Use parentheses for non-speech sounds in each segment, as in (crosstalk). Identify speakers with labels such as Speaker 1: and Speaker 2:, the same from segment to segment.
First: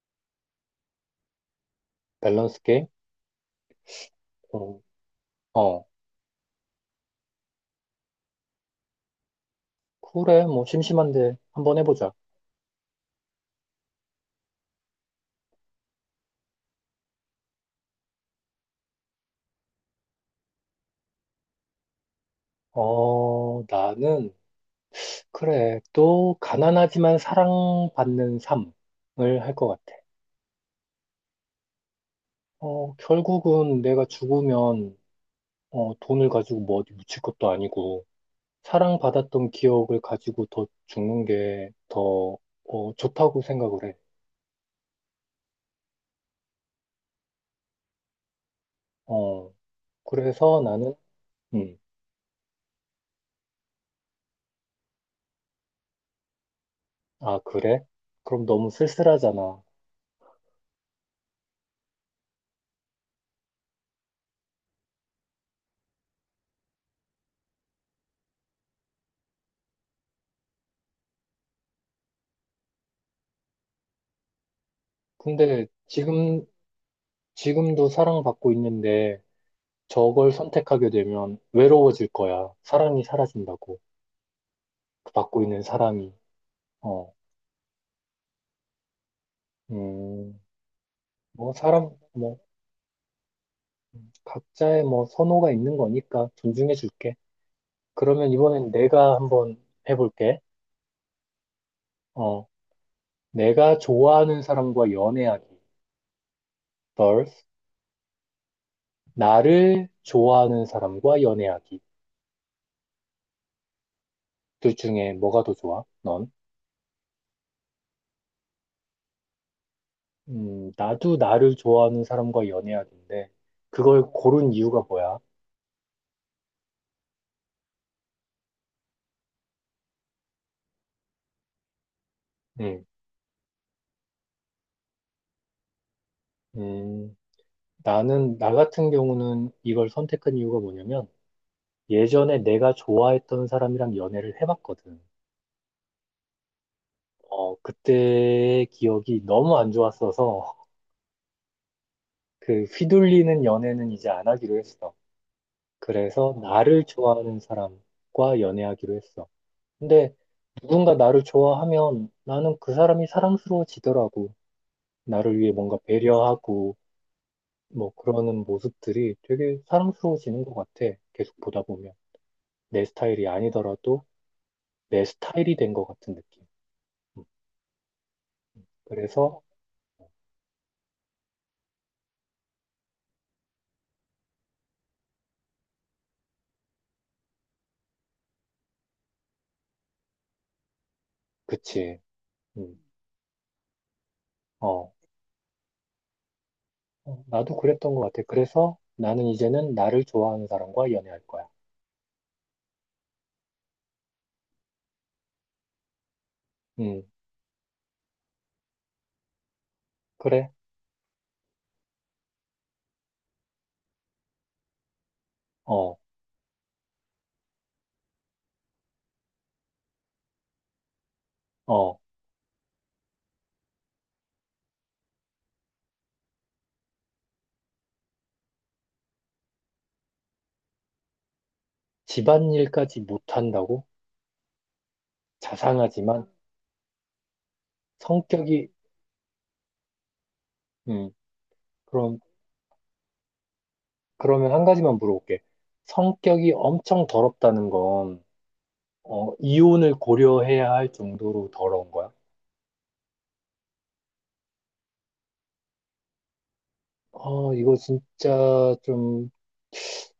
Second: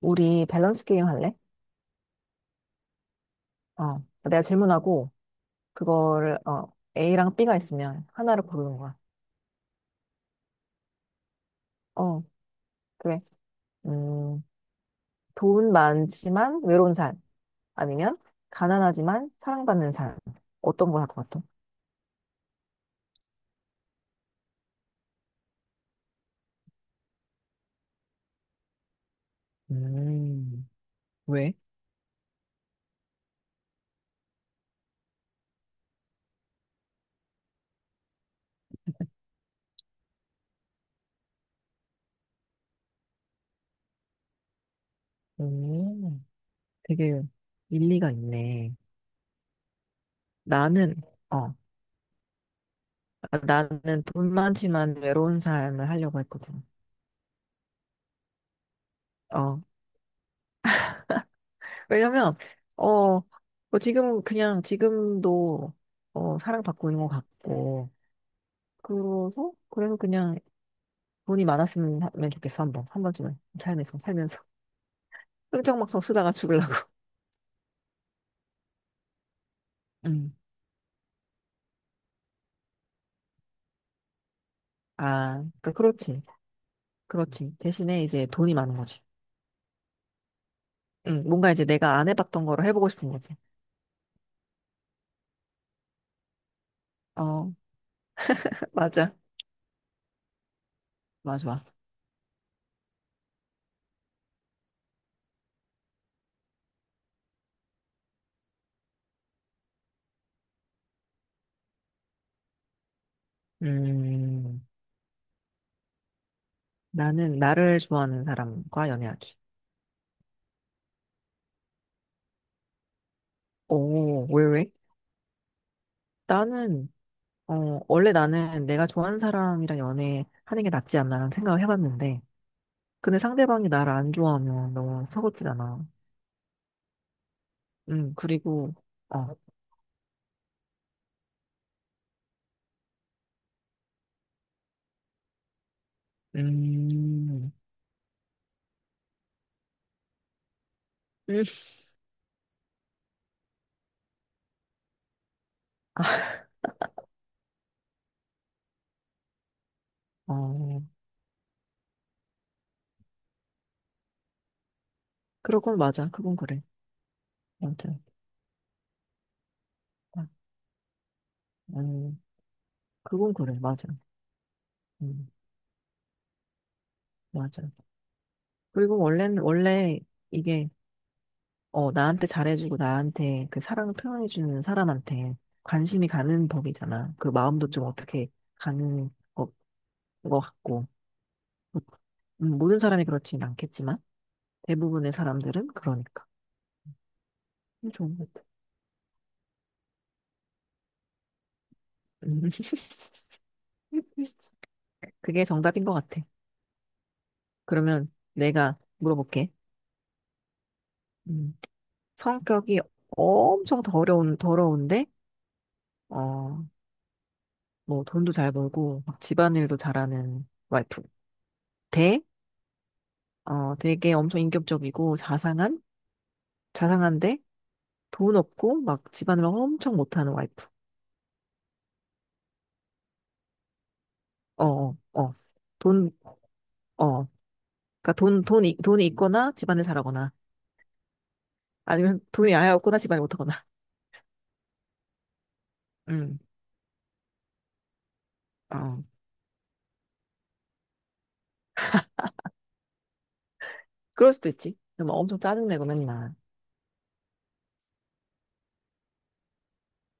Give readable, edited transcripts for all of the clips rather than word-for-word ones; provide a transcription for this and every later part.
Speaker 1: 우리 밸런스 게임 할래?
Speaker 2: 밸런스 게임?
Speaker 1: 어, 내가
Speaker 2: 어,
Speaker 1: 질문하고
Speaker 2: 어,
Speaker 1: 그거를 A랑 B가 있으면 하나를 고르는 거야.
Speaker 2: 그래, 뭐, 심심한데, 한번 해보자.
Speaker 1: 어, 그래. 음, 돈 많지만 외로운 삶, 아니면 가난하지만 사랑받는 삶, 어떤 걸 할 것 같아?
Speaker 2: 나는, 그래, 또, 가난하지만 사랑받는 삶을 할 것 같아.
Speaker 1: 음, 왜?
Speaker 2: 결국은 내가 죽으면, 돈을 가지고 뭐 어디 묻힐 것도 아니고, 사랑받았던 기억을 가지고 더 죽는 게 더, 좋다고 생각을 해.
Speaker 1: 음, 되게 일리가 있네.
Speaker 2: 어, 그래서 나는,
Speaker 1: 나는 어,
Speaker 2: 음,
Speaker 1: 나는 돈 많지만 외로운 삶을 하려고 했거든.
Speaker 2: 아, 그래? 그럼 너무
Speaker 1: 어,
Speaker 2: 쓸쓸하잖아.
Speaker 1: 왜냐면, 어, 뭐 지금 그냥 지금도 사랑받고 있는 것 같고, 그래서 그냥 돈이 많았으면 면 좋겠어, 한 번. 한 번쯤은. 삶에서, 살면서. (laughs)
Speaker 2: 근데
Speaker 1: 흥청망청 쓰다가 죽으려고.
Speaker 2: 지금도 사랑받고 있는데 저걸
Speaker 1: 음.
Speaker 2: 선택하게 되면 외로워질 거야. 사랑이 사라진다고. 그
Speaker 1: 아,
Speaker 2: 받고 있는
Speaker 1: 그러니까
Speaker 2: 사랑이.
Speaker 1: 그렇지.
Speaker 2: 어,
Speaker 1: 그렇지. 대신에 이제 돈이 많은 거지.
Speaker 2: 음,
Speaker 1: 응, 뭔가
Speaker 2: 뭐
Speaker 1: 이제
Speaker 2: 사람,
Speaker 1: 내가 안
Speaker 2: 뭐,
Speaker 1: 해봤던 거를 해보고 싶은 거지.
Speaker 2: 각자의 뭐 선호가 있는 거니까 존중해 줄게.
Speaker 1: 어,
Speaker 2: 그러면
Speaker 1: (laughs)
Speaker 2: 이번엔
Speaker 1: 맞아.
Speaker 2: 내가 한번 해볼게.
Speaker 1: 맞아.
Speaker 2: 어, 내가 좋아하는 사람과 연애하기. vs 나를 좋아하는 사람과 연애하기.
Speaker 1: 음,
Speaker 2: 둘 중에 뭐가 더 좋아? 넌?
Speaker 1: 나는 나를 좋아하는 사람과 연애하기.
Speaker 2: 나도 나를 좋아하는 사람과 연애해야 되는데, 그걸
Speaker 1: 오, 왜,
Speaker 2: 고른
Speaker 1: 왜?
Speaker 2: 이유가 뭐야?
Speaker 1: 나는 어, 원래 나는 내가 좋아하는 사람이랑 연애하는 게 낫지 않나라는 생각을 해봤는데,
Speaker 2: 음,
Speaker 1: 근데 상대방이 나를 안 좋아하면 너무 서글프잖아.
Speaker 2: 음, 나
Speaker 1: 그리고,
Speaker 2: 같은
Speaker 1: 어,
Speaker 2: 경우는 이걸 선택한 이유가 뭐냐면, 예전에 내가 좋아했던 사람이랑 연애를 해봤거든.
Speaker 1: 음,
Speaker 2: 그때의 기억이 너무 안 좋았어서,
Speaker 1: 음,
Speaker 2: 그 휘둘리는 연애는 이제 안 하기로 했어. 그래서 나를 좋아하는 사람과 연애하기로 했어. 근데
Speaker 1: 어,
Speaker 2: 누군가 나를 좋아하면 나는 그 사람이 사랑스러워지더라고. 나를 위해 뭔가
Speaker 1: 그건 맞아. 그건 그래.
Speaker 2: 배려하고, 뭐
Speaker 1: 아무튼,
Speaker 2: 그러는 모습들이 되게
Speaker 1: 아,
Speaker 2: 사랑스러워지는 것 같아. 계속 보다 보면.
Speaker 1: 음,
Speaker 2: 내 스타일이
Speaker 1: 그건 그래. 맞아.
Speaker 2: 아니더라도 내
Speaker 1: 음,
Speaker 2: 스타일이 된 것 같은 느낌. 음,
Speaker 1: 맞아. 그리고 원래는,
Speaker 2: 그래서,
Speaker 1: 원래 이게, 나한테 잘해주고 나한테 그 사랑을 표현해주는 사람한테 관심이 가는 법이잖아. 그 마음도 좀 어떻게 가는 거 같고.
Speaker 2: 그치. 음,
Speaker 1: 모든 사람이 그렇진 않겠지만
Speaker 2: 어,
Speaker 1: 대부분의 사람들은 그러니까
Speaker 2: 나도 그랬던 것
Speaker 1: 좋은
Speaker 2: 같아.
Speaker 1: 것 같아.
Speaker 2: 그래서 나는 이제는 나를 좋아하는 사람과 연애할 거야.
Speaker 1: 음, (laughs) 그게 정답인 것 같아.
Speaker 2: 음,
Speaker 1: 그러면 내가 물어볼게.
Speaker 2: 그래.
Speaker 1: 음, 성격이 엄청 더러운데,
Speaker 2: 어,
Speaker 1: 어, 뭐 돈도 잘 벌고 막 집안일도 잘하는 와이프.
Speaker 2: 어.
Speaker 1: 대 되게 엄청 인격적이고 자상한데, 돈 없고 막 집안일 엄청 못하는 와이프.
Speaker 2: 집안일까지 못한다고?
Speaker 1: 어, 어, 어. 돈,
Speaker 2: 자상하지만
Speaker 1: 어. 그러니까 돈,
Speaker 2: 성격이,
Speaker 1: 돈이, 돈이 있거나 집안일 잘하거나.
Speaker 2: 음, 그럼,
Speaker 1: 아니면 돈이 아예 없거나 집안이 못하거나.
Speaker 2: 그러면 한 가지만 물어볼게.
Speaker 1: 음,
Speaker 2: 성격이 엄청 더럽다는 건
Speaker 1: 어.
Speaker 2: 이혼을 고려해야 할 정도로 더러운 거야?
Speaker 1: 그럴 수도 있지. 근데 막 엄청 짜증내고 맨날.
Speaker 2: 아, 이거 진짜 좀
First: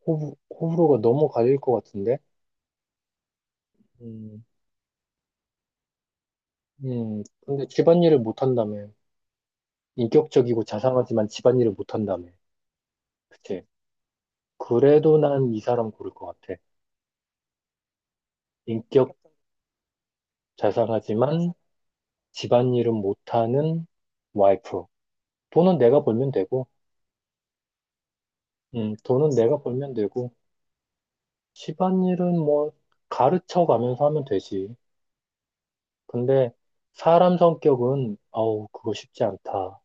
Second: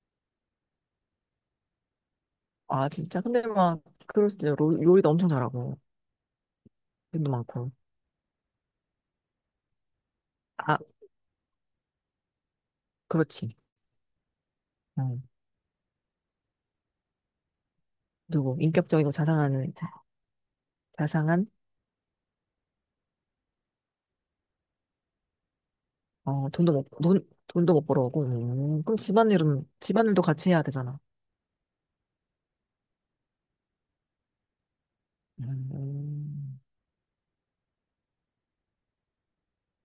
Speaker 2: 호불호가 너무 갈릴 것 같은데?
Speaker 1: 아, 진짜. 근데 막, 그럴
Speaker 2: 음,
Speaker 1: 수도 있 요리도 엄청 잘하고. 돈도
Speaker 2: 근데
Speaker 1: 많고.
Speaker 2: 집안일을 못한다며. 인격적이고
Speaker 1: 아,
Speaker 2: 자상하지만 집안일을 못한다며.
Speaker 1: 그렇지.
Speaker 2: 그치? 그래도
Speaker 1: 어.
Speaker 2: 난 이 사람 고를 것 같아.
Speaker 1: 누구, 인격적이고
Speaker 2: 인격
Speaker 1: 자상한,
Speaker 2: 자상하지만 집안일은 못하는 와이프. 돈은 내가 벌면 되고,
Speaker 1: 돈도 못 벌어오고. 그럼
Speaker 2: 돈은 내가
Speaker 1: 집안일은,
Speaker 2: 벌면
Speaker 1: 집안일도
Speaker 2: 되고,
Speaker 1: 같이 해야 되잖아.
Speaker 2: 집안일은 뭐 가르쳐 가면서 하면 되지. 근데
Speaker 1: 음.
Speaker 2: 사람 성격은 아우 그거 쉽지 않다.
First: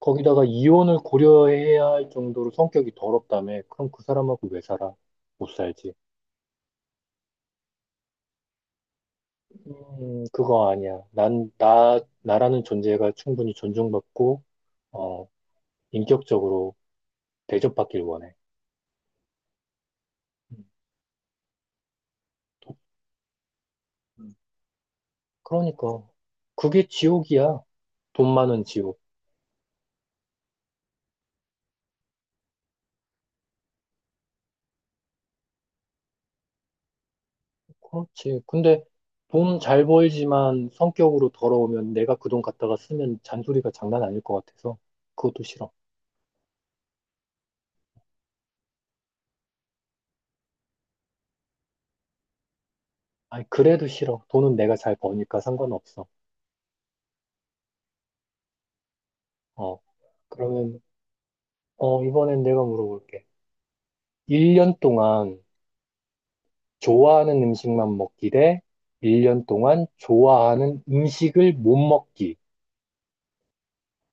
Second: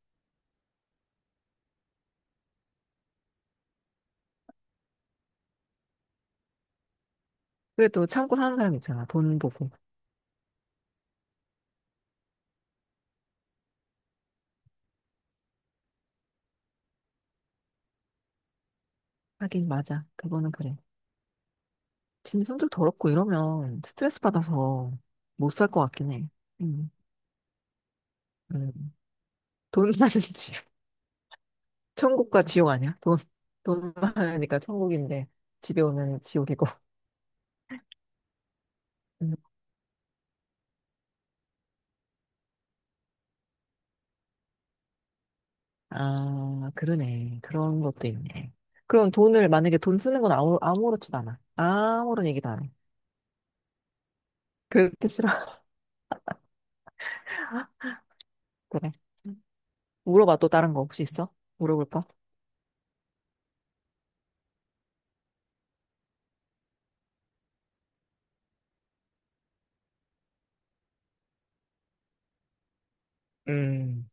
Speaker 2: 거기다가 이혼을 고려해야 할 정도로 성격이 더럽다며. 그럼 그 사람하고 왜 살아? 못 살지.
Speaker 1: 그래도 참고 사는 사람 있잖아. 돈 보고.
Speaker 2: 그거 아니야. 나라는 존재가 충분히 존중받고, 어, 인격적으로 대접받길 원해.
Speaker 1: 하긴, 맞아. 그거는
Speaker 2: 음,
Speaker 1: 그래. 진짜 성격
Speaker 2: 도-
Speaker 1: 더럽고 이러면 스트레스
Speaker 2: 음.
Speaker 1: 받아서 못 살 것
Speaker 2: 그러니까.
Speaker 1: 같긴 해.
Speaker 2: 그게
Speaker 1: 음.
Speaker 2: 지옥이야. 돈 많은
Speaker 1: 음.
Speaker 2: 지옥.
Speaker 1: 돈 많은 (laughs) 집. 천국과 지옥 아니야? 돈 많으니까 천국인데, 집에 오면 지옥이고.
Speaker 2: 그렇지. 근데
Speaker 1: 음.
Speaker 2: 돈 잘 벌지만 성격으로 더러우면 내가 그 돈 갖다가 쓰면 잔소리가 장난 아닐 것 같아서 그것도 싫어.
Speaker 1: 아, 그러네. 그런 것도 있네. 그럼 만약에 돈 쓰는 건 아무렇지도 않아. 아무런 얘기도 안 해.
Speaker 2: 아니, 그래도 싫어. 돈은 내가 잘
Speaker 1: 그렇게 싫어.
Speaker 2: 버니까
Speaker 1: (laughs)
Speaker 2: 상관없어.
Speaker 1: 그래.
Speaker 2: 어,
Speaker 1: 물어봐, 또 다른
Speaker 2: 그러면,
Speaker 1: 거 혹시 있어? 물어볼 까.
Speaker 2: 이번엔 내가 물어볼게. 1년 동안 좋아하는 음식만 먹기 대 1년 동안 좋아하는 음식을 못 먹기.
Speaker 1: 음.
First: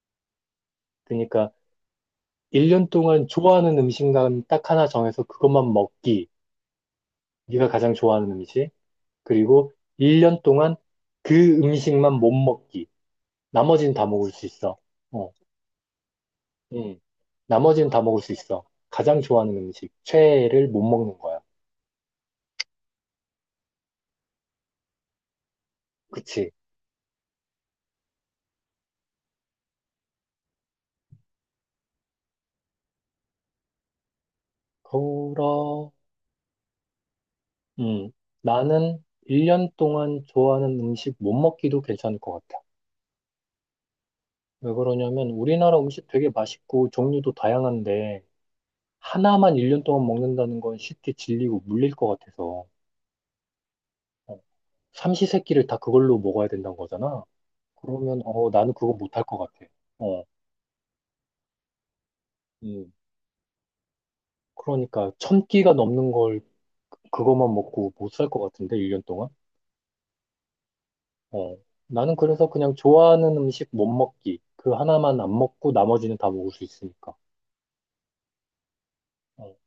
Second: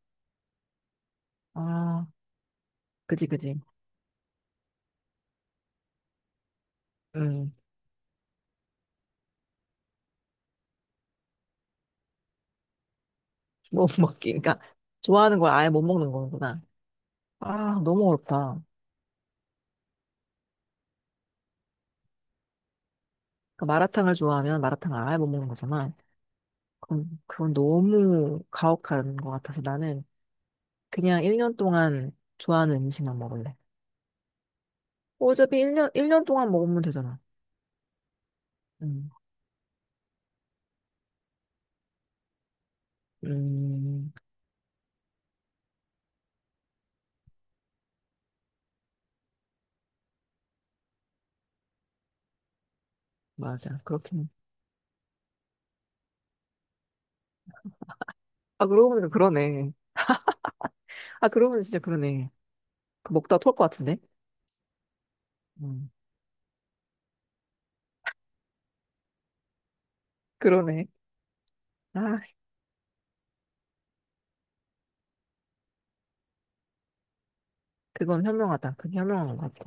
Speaker 2: 그러니까
Speaker 1: 아,
Speaker 2: 1년 동안
Speaker 1: 그지, 그지.
Speaker 2: 좋아하는 음식만 딱 하나 정해서 그것만 먹기.
Speaker 1: 음.
Speaker 2: 네가 가장 좋아하는 음식. 그리고 1년 동안 그 음식만 못 먹기.
Speaker 1: 못
Speaker 2: 나머지는
Speaker 1: (laughs)
Speaker 2: 다 먹을
Speaker 1: 먹기.
Speaker 2: 수
Speaker 1: 그러니까,
Speaker 2: 있어. 어,
Speaker 1: 좋아하는 걸 아예 못 먹는 거구나.
Speaker 2: 음.
Speaker 1: 아,
Speaker 2: 나머지는 다
Speaker 1: 너무
Speaker 2: 먹을 수
Speaker 1: 어렵다.
Speaker 2: 있어. 가장 좋아하는 음식, 최애를 못 먹는 거야.
Speaker 1: 그러니까 마라탕을 좋아하면 마라탕을 아예 못 먹는 거잖아.
Speaker 2: 그치?
Speaker 1: 그건 너무 가혹한 것 같아서 나는 그냥 1년 동안 좋아하는 음식만 먹을래. 어차피 1년,
Speaker 2: 그러,
Speaker 1: 일 년 동안 먹으면 되잖아.
Speaker 2: 음, 나는
Speaker 1: 음,
Speaker 2: 1년 동안 좋아하는 음식 못 먹기도 괜찮을 것 같아.
Speaker 1: 음,
Speaker 2: 왜 그러냐면 우리나라 음식 되게 맛있고 종류도 다양한데 하나만 1년 동안 먹는다는 건 쉽게 질리고 물릴 것 같아서
Speaker 1: 맞아. 그렇긴.
Speaker 2: 어, 삼시세끼를 다 그걸로 먹어야 된다는 거잖아. 그러면
Speaker 1: 아,
Speaker 2: 나는
Speaker 1: 그러고
Speaker 2: 그거
Speaker 1: 보니까
Speaker 2: 못할 것 같아.
Speaker 1: 그러네.
Speaker 2: 어,
Speaker 1: 아, 그러고 보니 진짜 그러네.
Speaker 2: 음.
Speaker 1: 그 먹다 토할 것 같은데?
Speaker 2: 그러니까 천 끼가
Speaker 1: 음,
Speaker 2: 넘는 걸 그것만 먹고 못 살 것 같은데 1년 동안.
Speaker 1: 그러네.
Speaker 2: 어, 나는
Speaker 1: 아,
Speaker 2: 그래서 그냥 좋아하는 음식 못 먹기 그 하나만 안 먹고 나머지는 다 먹을 수 있으니까.
Speaker 1: 그건 현명하다. 그게 현명한 것
Speaker 2: 어,
Speaker 1: 같아.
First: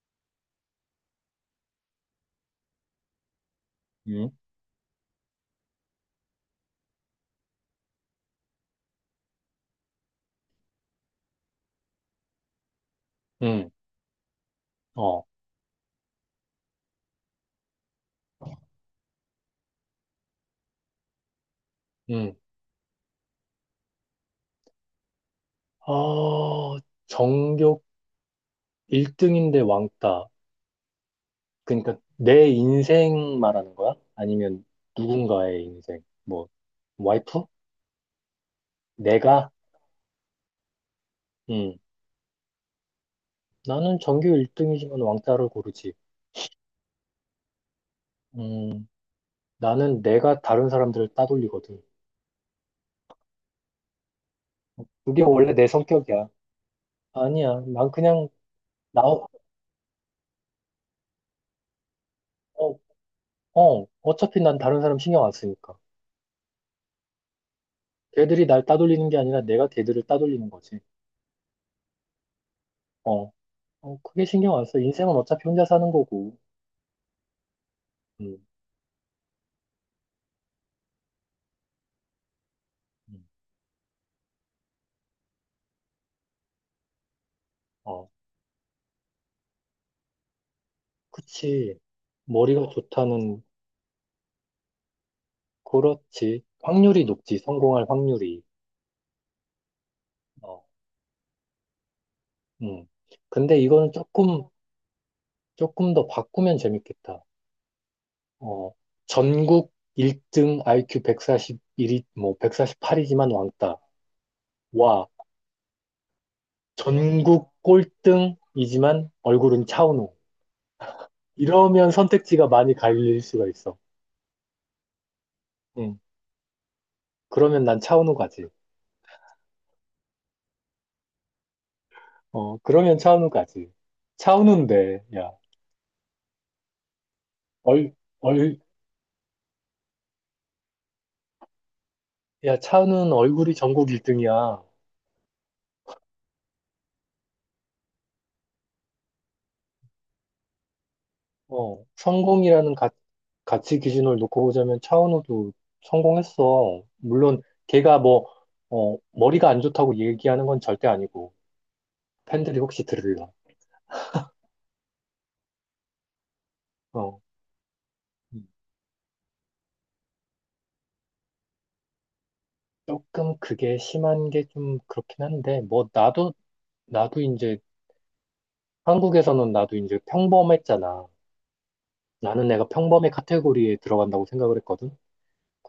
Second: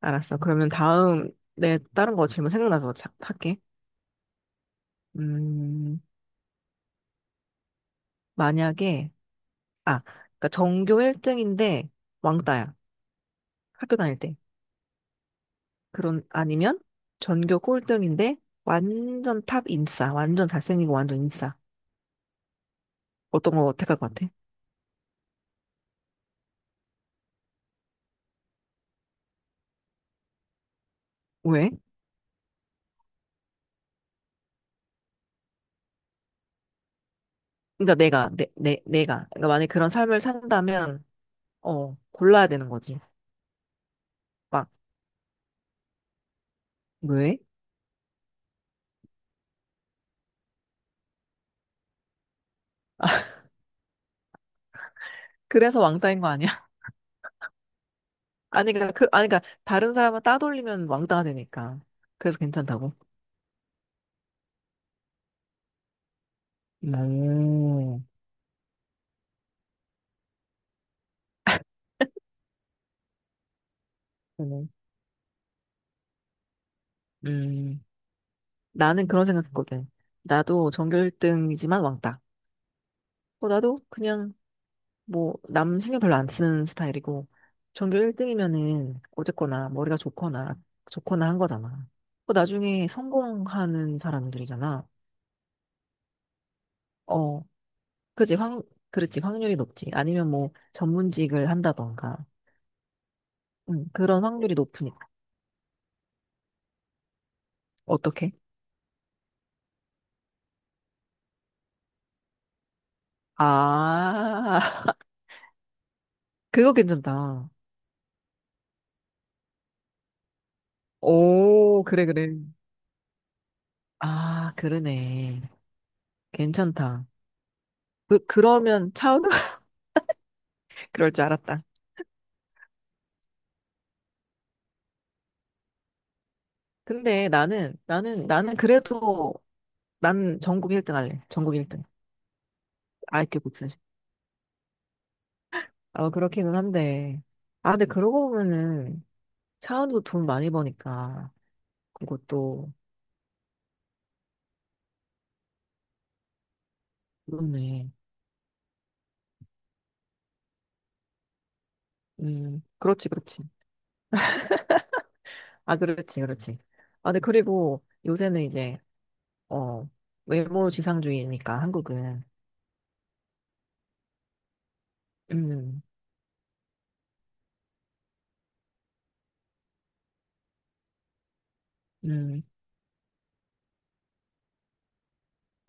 Speaker 1: 알았어. 그러면 다음, 내 다른 거 질문 생각나서 자, 할게.
Speaker 2: 음,
Speaker 1: 음, 만약에, 아, 그러니까 전교 1등인데 왕따야.
Speaker 2: 음,
Speaker 1: 학교 다닐 때.
Speaker 2: 어,
Speaker 1: 아니면 전교 꼴등인데 완전 탑 인싸, 완전 잘생기고 완전 인싸.
Speaker 2: 음.
Speaker 1: 어떤 거 택할 것 같아?
Speaker 2: 아 전교 1등인데 왕따.
Speaker 1: 왜?
Speaker 2: 그러니까 내 인생 말하는 거야? 아니면 누군가의 인생? 뭐 와이프?
Speaker 1: 그러니까 내가. 그러니까
Speaker 2: 내가?
Speaker 1: 만약에 그런 삶을 산다면,
Speaker 2: 음.
Speaker 1: 골라야 되는 거지.
Speaker 2: 나는 전교
Speaker 1: 막,
Speaker 2: 1등이지만 왕따를 고르지.
Speaker 1: 왜?
Speaker 2: 음, 나는 내가 다른 사람들을 따돌리거든.
Speaker 1: (laughs)
Speaker 2: 그게 원래 내
Speaker 1: 그래서 왕따인
Speaker 2: 성격이야.
Speaker 1: 거 아니야? (laughs)
Speaker 2: 아니야. 난 그냥,
Speaker 1: 아니, 그러니까,
Speaker 2: 나,
Speaker 1: 그,
Speaker 2: 어,
Speaker 1: 아니, 그러니까 다른 사람은 따돌리면 왕따가 되니까. 그래서 괜찮다고.
Speaker 2: 어, 어차피 난 다른 사람 신경 안 쓰니까.
Speaker 1: 오,
Speaker 2: 걔들이 날 따돌리는 게 아니라 내가 걔들을 따돌리는 거지. 어, 그게 신경 안
Speaker 1: 그러네.
Speaker 2: 써. 인생은 어차피 혼자 사는 거고.
Speaker 1: 음,
Speaker 2: 음,
Speaker 1: 나는 그런 생각했거든. 나도 전교 1등이지만 왕따.
Speaker 2: 음,
Speaker 1: 나도 그냥 뭐, 남 신경 별로 안 쓰는 스타일이고, 전교
Speaker 2: 어,
Speaker 1: 1등이면은 어쨌거나 머리가 좋거나 한
Speaker 2: 그치.
Speaker 1: 거잖아. 그
Speaker 2: 머리가
Speaker 1: 나중에
Speaker 2: 좋다는,
Speaker 1: 성공하는 사람들이잖아.
Speaker 2: 그렇지. 확률이 높지.
Speaker 1: 어,
Speaker 2: 성공할
Speaker 1: 그지,
Speaker 2: 확률이.
Speaker 1: 확, 그렇지, 확률이 높지. 아니면 뭐,
Speaker 2: 어,
Speaker 1: 전문직을 한다던가.
Speaker 2: 음. 근데
Speaker 1: 응,
Speaker 2: 이거는
Speaker 1: 그런 확률이 높으니까.
Speaker 2: 조금 더 바꾸면 재밌겠다.
Speaker 1: 어떻게?
Speaker 2: 어, 전국 1등 IQ 141이, 뭐, 148이지만 왕따.
Speaker 1: 아, (laughs)
Speaker 2: 와,
Speaker 1: 그거 괜찮다.
Speaker 2: 전국 꼴등이지만 얼굴은 차은우.
Speaker 1: 오,
Speaker 2: 이러면
Speaker 1: 그래, 그래.
Speaker 2: 선택지가 많이 갈릴 수가 있어.
Speaker 1: 아, 그러네.
Speaker 2: 응.
Speaker 1: 괜찮다.
Speaker 2: 그러면 난 차은우
Speaker 1: 그,
Speaker 2: 가지.
Speaker 1: 그러면 차우, 은 (laughs) 그럴 줄 알았다.
Speaker 2: 그러면 차은우 가지. 차은우인데, 야,
Speaker 1: 근데 나는,
Speaker 2: 얼,
Speaker 1: 나는, 나는
Speaker 2: 얼,
Speaker 1: 그래도 난 전국 1등 할래. 전국 1등.
Speaker 2: 야, 차은우는
Speaker 1: 아이큐 1
Speaker 2: 얼굴이
Speaker 1: 사0
Speaker 2: 전국 1등이야.
Speaker 1: 아, 그렇기는 한데. 아, 근데 그러고 보면은 차은우도 돈 많이 버니까, 그것도.
Speaker 2: 성공이라는 가치 기준을 놓고 보자면 차은우도 성공했어. 물론
Speaker 1: 그렇네.
Speaker 2: 걔가 뭐, 머리가 안 좋다고 얘기하는 건 절대 아니고 팬들이 혹시
Speaker 1: 그렇지,
Speaker 2: 들을라.
Speaker 1: 그렇지. 아, 그렇지, 그렇지. 아,
Speaker 2: 어,
Speaker 1: 근데 그리고 요새는
Speaker 2: 음.
Speaker 1: 이제 어 외모 지상주의니까 한국은.
Speaker 2: 조금 그게 심한 게 좀 그렇긴 한데
Speaker 1: 음,
Speaker 2: 뭐 나도 나도 이제 한국에서는 나도 이제 평범했잖아.
Speaker 1: 음,
Speaker 2: 나는 내가 평범의 카테고리에 들어간다고 생각을 했거든.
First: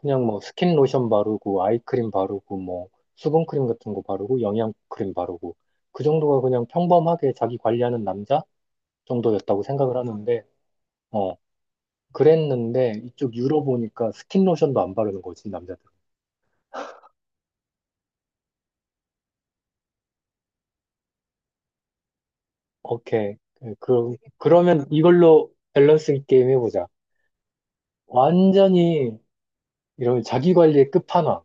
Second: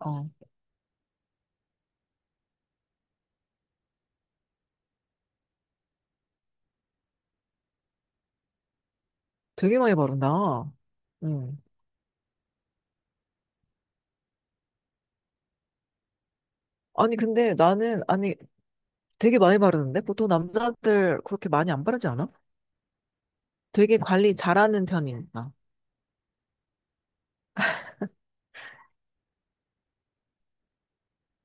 Speaker 1: 어
Speaker 2: 뭐 스킨 로션 바르고 아이크림 바르고 뭐 수분크림 같은 거 바르고 영양크림 바르고 그 정도가 그냥 평범하게 자기 관리하는 남자 정도였다고
Speaker 1: 되게 많이
Speaker 2: 생각을
Speaker 1: 바른다.
Speaker 2: 하는데 어
Speaker 1: 음.
Speaker 2: 그랬는데 이쪽 유럽 보니까 스킨 로션도 안 바르는 거지 남자들.
Speaker 1: 아니 근데 나는 아니 되게 많이 바르는데 보통 남자들 그렇게 많이 안 바르지 않아?
Speaker 2: 오케이.
Speaker 1: 되게
Speaker 2: 그
Speaker 1: 관리
Speaker 2: 그러면
Speaker 1: 잘하는 편이니까.
Speaker 2: 이걸로 밸런스 게임 해보자. 완전히 이런 자기 관리의 끝판왕.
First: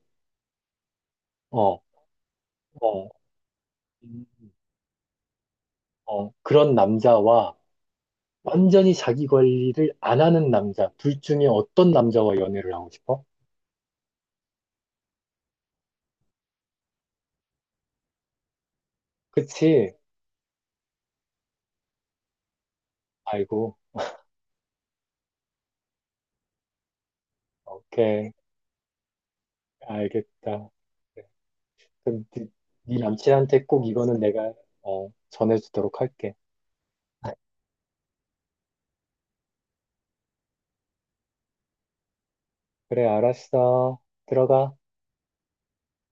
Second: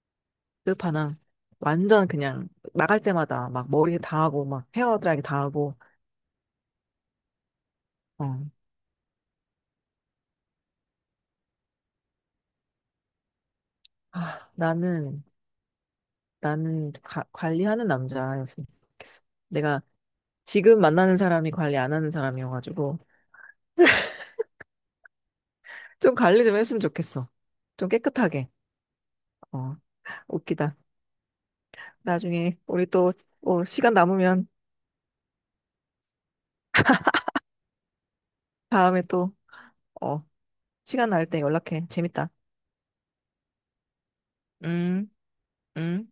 Speaker 1: 끝판왕.
Speaker 2: 어
Speaker 1: 완전 그냥 나갈
Speaker 2: 어,
Speaker 1: 때마다 막 머리 다
Speaker 2: 음,
Speaker 1: 하고 막 헤어 드라이기 다 하고.
Speaker 2: 그런 남자와
Speaker 1: 어.
Speaker 2: 완전히 자기 관리를 안 하는 남자, 둘 중에 어떤 남자와 연애를 하고 싶어?
Speaker 1: 아, 나는 관리하는 남자였으면 좋겠어. 내가
Speaker 2: 그치?
Speaker 1: 지금 만나는 사람이 관리 안 하는 사람이어가지고
Speaker 2: 아이고,
Speaker 1: 좀 관리 좀 했으면 좋겠어. 좀
Speaker 2: 오케이,
Speaker 1: 깨끗하게. 어.
Speaker 2: 알겠다.
Speaker 1: 웃기다.
Speaker 2: 그래. 그럼
Speaker 1: 나중에 우리
Speaker 2: 네
Speaker 1: 또
Speaker 2: 남친한테 꼭
Speaker 1: 시간
Speaker 2: 이거는
Speaker 1: 남으면,
Speaker 2: 내가 전해주도록 할게. (laughs)
Speaker 1: 다음에 또 어, 시간 날 때 연락해. 재밌다.
Speaker 2: 그래, 알았어. 들어가.
Speaker 1: 음, 음.